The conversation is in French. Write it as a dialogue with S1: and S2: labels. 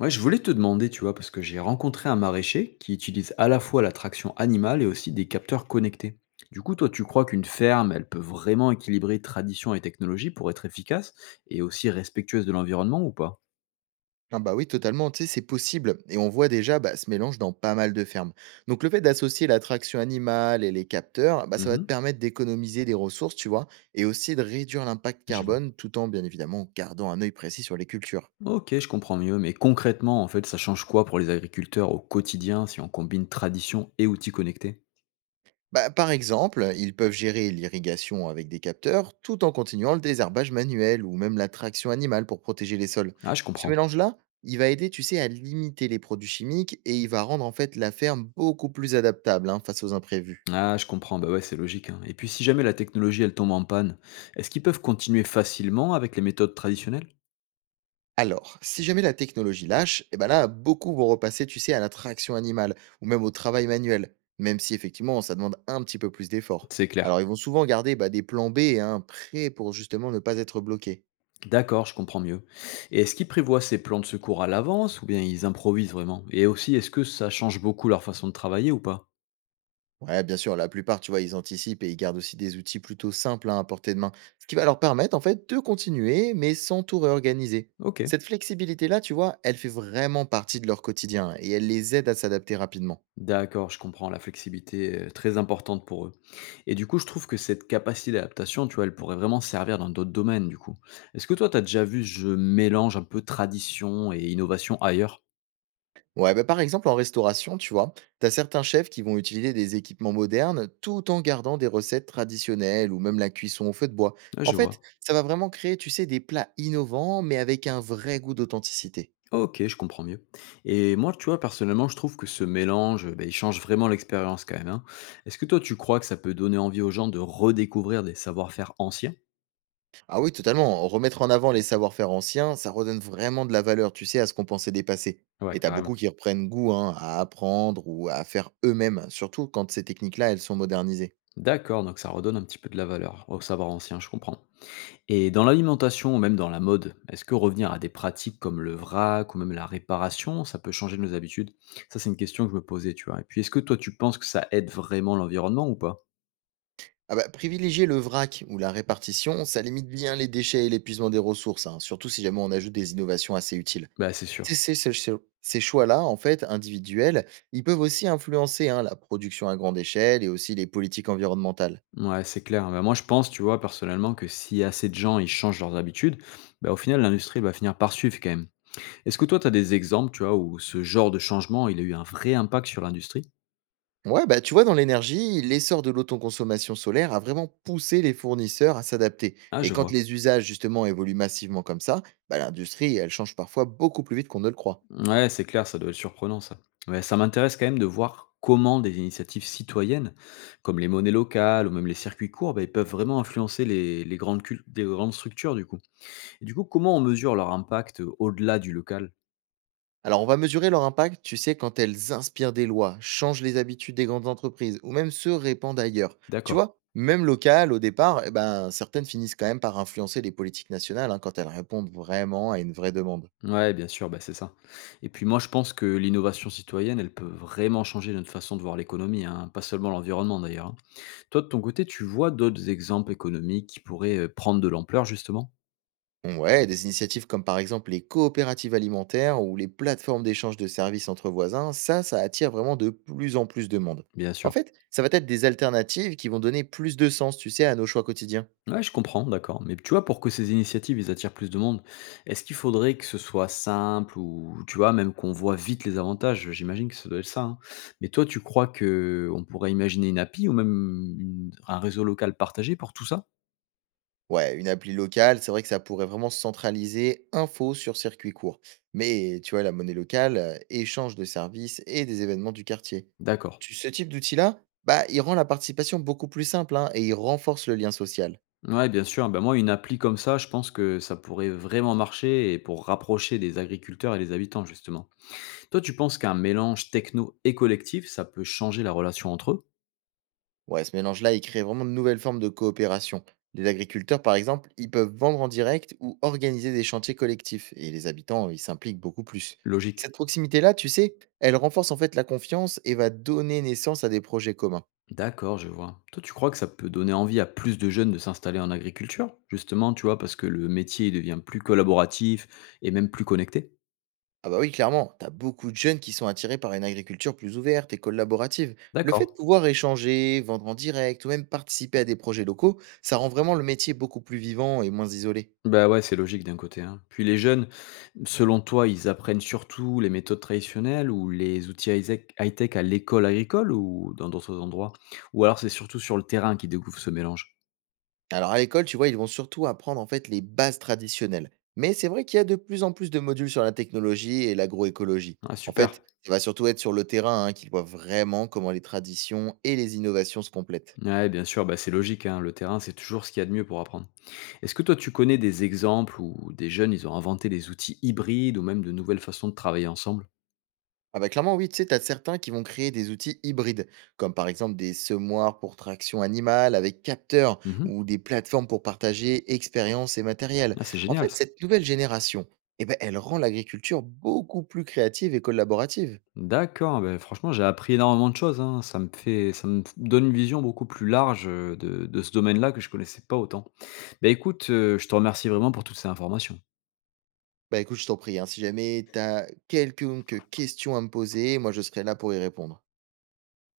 S1: Ouais, je voulais te demander, tu vois, parce que j'ai rencontré un maraîcher qui utilise à la fois la traction animale et aussi des capteurs connectés. Du coup, toi, tu crois qu'une ferme, elle peut vraiment équilibrer tradition et technologie pour être efficace et aussi respectueuse de l'environnement ou pas?
S2: Ah bah oui, totalement, tu sais, c'est possible. Et on voit déjà bah, ce mélange dans pas mal de fermes. Donc le fait d'associer l'attraction animale et les capteurs, bah, ça va te
S1: Mhm.
S2: permettre d'économiser des ressources, tu vois, et aussi de réduire l'impact
S1: Je vois.
S2: carbone tout en, bien évidemment, gardant un œil précis sur les cultures.
S1: Ok, je comprends mieux, mais concrètement, en fait, ça change quoi pour les agriculteurs au quotidien si on combine tradition et outils connectés?
S2: Bah, par exemple, ils peuvent gérer l'irrigation avec des capteurs tout en continuant le désherbage manuel ou même la traction animale pour protéger les sols.
S1: Ah, je
S2: Ce
S1: comprends.
S2: mélange-là, il va aider, tu sais, à limiter les produits chimiques et il va rendre en fait la ferme beaucoup plus adaptable hein, face aux imprévus.
S1: Ah, je comprends, bah ouais, c'est logique, hein. Et puis, si jamais la technologie, elle tombe en panne, est-ce qu'ils peuvent continuer facilement avec les méthodes traditionnelles?
S2: Alors, si jamais la technologie lâche, eh ben là, beaucoup vont repasser, tu sais, à la traction animale ou même au travail manuel, même si effectivement, ça demande un petit peu plus d'efforts.
S1: C'est clair.
S2: Alors, ils vont souvent garder bah, des plans B hein, prêts pour justement ne pas être bloqués.
S1: D'accord, je comprends mieux. Et est-ce qu'ils prévoient ces plans de secours à l'avance ou bien ils improvisent vraiment? Et aussi, est-ce que ça change beaucoup leur façon de travailler ou pas?
S2: Ouais, bien sûr, la plupart, tu vois, ils anticipent et ils gardent aussi des outils plutôt simples hein, à portée de main, ce qui va leur permettre en fait de continuer, mais sans tout réorganiser.
S1: Ok,
S2: Cette flexibilité-là, tu vois, elle fait vraiment partie de leur quotidien et elle les aide à s'adapter rapidement.
S1: d'accord, je comprends. La flexibilité est très importante pour eux. Et du coup, je trouve que cette capacité d'adaptation, tu vois, elle pourrait vraiment servir dans d'autres domaines, du coup. Est-ce que toi, tu as déjà vu ce mélange un peu tradition et innovation ailleurs?
S2: Ouais, bah, par exemple, en restauration, tu vois, t'as certains chefs qui vont utiliser des équipements modernes tout en gardant des recettes traditionnelles ou même la cuisson au feu de bois.
S1: Ouais,
S2: En
S1: je
S2: fait,
S1: vois.
S2: ça va vraiment créer, tu sais, des plats innovants mais avec un vrai goût d'authenticité.
S1: OK, je comprends mieux, et moi, tu vois, personnellement, je trouve que ce mélange, il change vraiment l'expérience quand même, hein. Est-ce que toi, tu crois que ça peut donner envie aux gens de redécouvrir des savoir-faire anciens?
S2: Ah oui, totalement. Remettre en avant les savoir-faire anciens, ça redonne vraiment de la valeur, tu sais, à ce qu'on pensait dépasser.
S1: Ouais,
S2: Et t'as
S1: carrément.
S2: beaucoup qui reprennent goût hein, à apprendre ou à faire eux-mêmes, surtout quand ces techniques-là, elles sont modernisées.
S1: D'accord, donc ça redonne un petit peu de la valeur aux savoirs anciens, je comprends. Et dans l'alimentation ou même dans la mode, est-ce que revenir à des pratiques comme le vrac ou même la réparation, ça peut changer nos habitudes? Ça, c'est une question que je me posais, tu vois. Et puis, est-ce que toi, tu penses que ça aide vraiment l'environnement ou pas?
S2: Ah bah, privilégier le vrac ou la répartition, ça limite bien les déchets et l'épuisement des ressources, hein, surtout si jamais on ajoute des innovations assez utiles.
S1: Bah, c'est sûr.
S2: Ces, ces- ces- ces- ces choix-là, en fait, individuels, ils peuvent aussi influencer hein, la production à grande échelle et aussi les politiques environnementales.
S1: Ouais, c'est clair. Bah, moi, je pense, tu vois, personnellement, que si assez de gens, ils changent leurs habitudes, bah, au final, l'industrie, elle va finir par suivre quand même. Est-ce que toi, tu as des exemples, tu vois, où ce genre de changement, il a eu un vrai impact sur l'industrie?
S2: Ouais, bah tu vois, dans l'énergie, l'essor de l'autoconsommation solaire a vraiment poussé les fournisseurs à s'adapter.
S1: Ah,
S2: Et
S1: je
S2: quand
S1: vois.
S2: les usages, justement, évoluent massivement comme ça, bah, l'industrie, elle change parfois beaucoup plus vite qu'on ne le croit.
S1: Ouais, c'est clair, ça doit être surprenant, ça. Ouais, ça m'intéresse quand même de voir comment des initiatives citoyennes, comme les monnaies locales ou même les circuits courts, bah, ils peuvent vraiment influencer les grandes des grandes structures, du coup. Et du coup, comment on mesure leur impact au-delà du local?
S2: Alors, on va mesurer leur impact, tu sais, quand elles inspirent des lois, changent les habitudes des grandes entreprises ou même se répandent ailleurs. Tu
S1: D'accord.
S2: vois, même locales, au départ, eh ben, certaines finissent quand même par influencer les politiques nationales hein, quand elles répondent vraiment à une vraie demande.
S1: Ouais, bien sûr, bah, c'est ça. Et puis moi, je pense que l'innovation citoyenne, elle peut vraiment changer notre façon de voir l'économie, hein, pas seulement l'environnement d'ailleurs, hein. Toi, de ton côté, tu vois d'autres exemples économiques qui pourraient prendre de l'ampleur, justement?
S2: Bon, ouais, des initiatives comme par exemple les coopératives alimentaires ou les plateformes d'échange de services entre voisins, ça attire vraiment de plus en plus de monde.
S1: Bien
S2: En
S1: sûr.
S2: fait, ça va être des alternatives qui vont donner plus de sens, tu sais, à nos choix quotidiens.
S1: Ouais, je comprends, d'accord. Mais tu vois, pour que ces initiatives, ils attirent plus de monde, est-ce qu'il faudrait que ce soit simple ou, tu vois, même qu'on voit vite les avantages? J'imagine que ça doit être ça, hein. Mais toi, tu crois que on pourrait imaginer une API ou même un réseau local partagé pour tout ça?
S2: Ouais, une appli locale, c'est vrai que ça pourrait vraiment centraliser infos sur circuit court. Mais tu vois, la monnaie locale, échange de services et des événements du quartier.
S1: D'accord.
S2: Tu- Ce type d'outil-là, bah, il rend la participation beaucoup plus simple hein, et il renforce le lien social.
S1: Ouais, bien sûr. Ben moi, une appli comme ça, je pense que ça pourrait vraiment marcher et pour rapprocher les agriculteurs et les habitants, justement. Toi, tu penses qu'un mélange techno et collectif, ça peut changer la relation entre eux?
S2: Ouais, ce mélange-là, il crée vraiment de nouvelles formes de coopération. Les agriculteurs, par exemple, ils peuvent vendre en direct ou organiser des chantiers collectifs. Et les habitants, ils s'impliquent beaucoup plus.
S1: Logique.
S2: Cette proximité-là, tu sais, elle renforce en fait la confiance et va donner naissance à des projets communs.
S1: D'accord, je vois. Toi, tu crois que ça peut donner envie à plus de jeunes de s'installer en agriculture? Justement, tu vois, parce que le métier il devient plus collaboratif et même plus connecté?
S2: Ah bah oui, clairement, t'as beaucoup de jeunes qui sont attirés par une agriculture plus ouverte et collaborative. Le fait
S1: D'accord.
S2: de pouvoir échanger, vendre en direct ou même participer à des projets locaux, ça rend vraiment le métier beaucoup plus vivant et moins isolé.
S1: Bah, ouais, c'est logique d'un côté, hein. Puis les jeunes, selon toi, ils apprennent surtout les méthodes traditionnelles ou les outils high-tech à l'école agricole ou dans d'autres endroits? Ou alors c'est surtout sur le terrain qu'ils découvrent ce mélange?
S2: Alors à l'école, tu vois, ils vont surtout apprendre en fait les bases traditionnelles. Mais c'est vrai qu'il y a de plus en plus de modules sur la technologie et l'agroécologie.
S1: Ah,
S2: En
S1: super.
S2: fait, ça va surtout être sur le terrain hein, qu'ils voient vraiment comment les traditions et les innovations se complètent.
S1: Ouais, bien sûr, bah, c'est logique, hein. Le terrain, c'est toujours ce qu'il y a de mieux pour apprendre. Est-ce que toi, tu connais des exemples où des jeunes, ils ont inventé des outils hybrides ou même de nouvelles façons de travailler ensemble?
S2: Ah bah clairement, oui, tu sais, t'as certains qui vont créer des outils hybrides, comme par exemple des semoirs pour traction animale avec capteurs
S1: Mhm.
S2: ou des plateformes pour partager expériences et matériel.
S1: Ah, c'est
S2: En
S1: génial
S2: fait,
S1: ça.
S2: cette nouvelle génération, eh ben, elle rend l'agriculture beaucoup plus créative et collaborative.
S1: D'accord, ben franchement, j'ai appris énormément de choses, hein. Ça me fait, ça me donne une vision beaucoup plus large, de ce domaine-là que je connaissais pas autant. Ben écoute, je te remercie vraiment pour toutes ces informations.
S2: Bah écoute, je t'en prie, hein, si jamais t'as quelques questions à me poser, moi je serai là pour y répondre.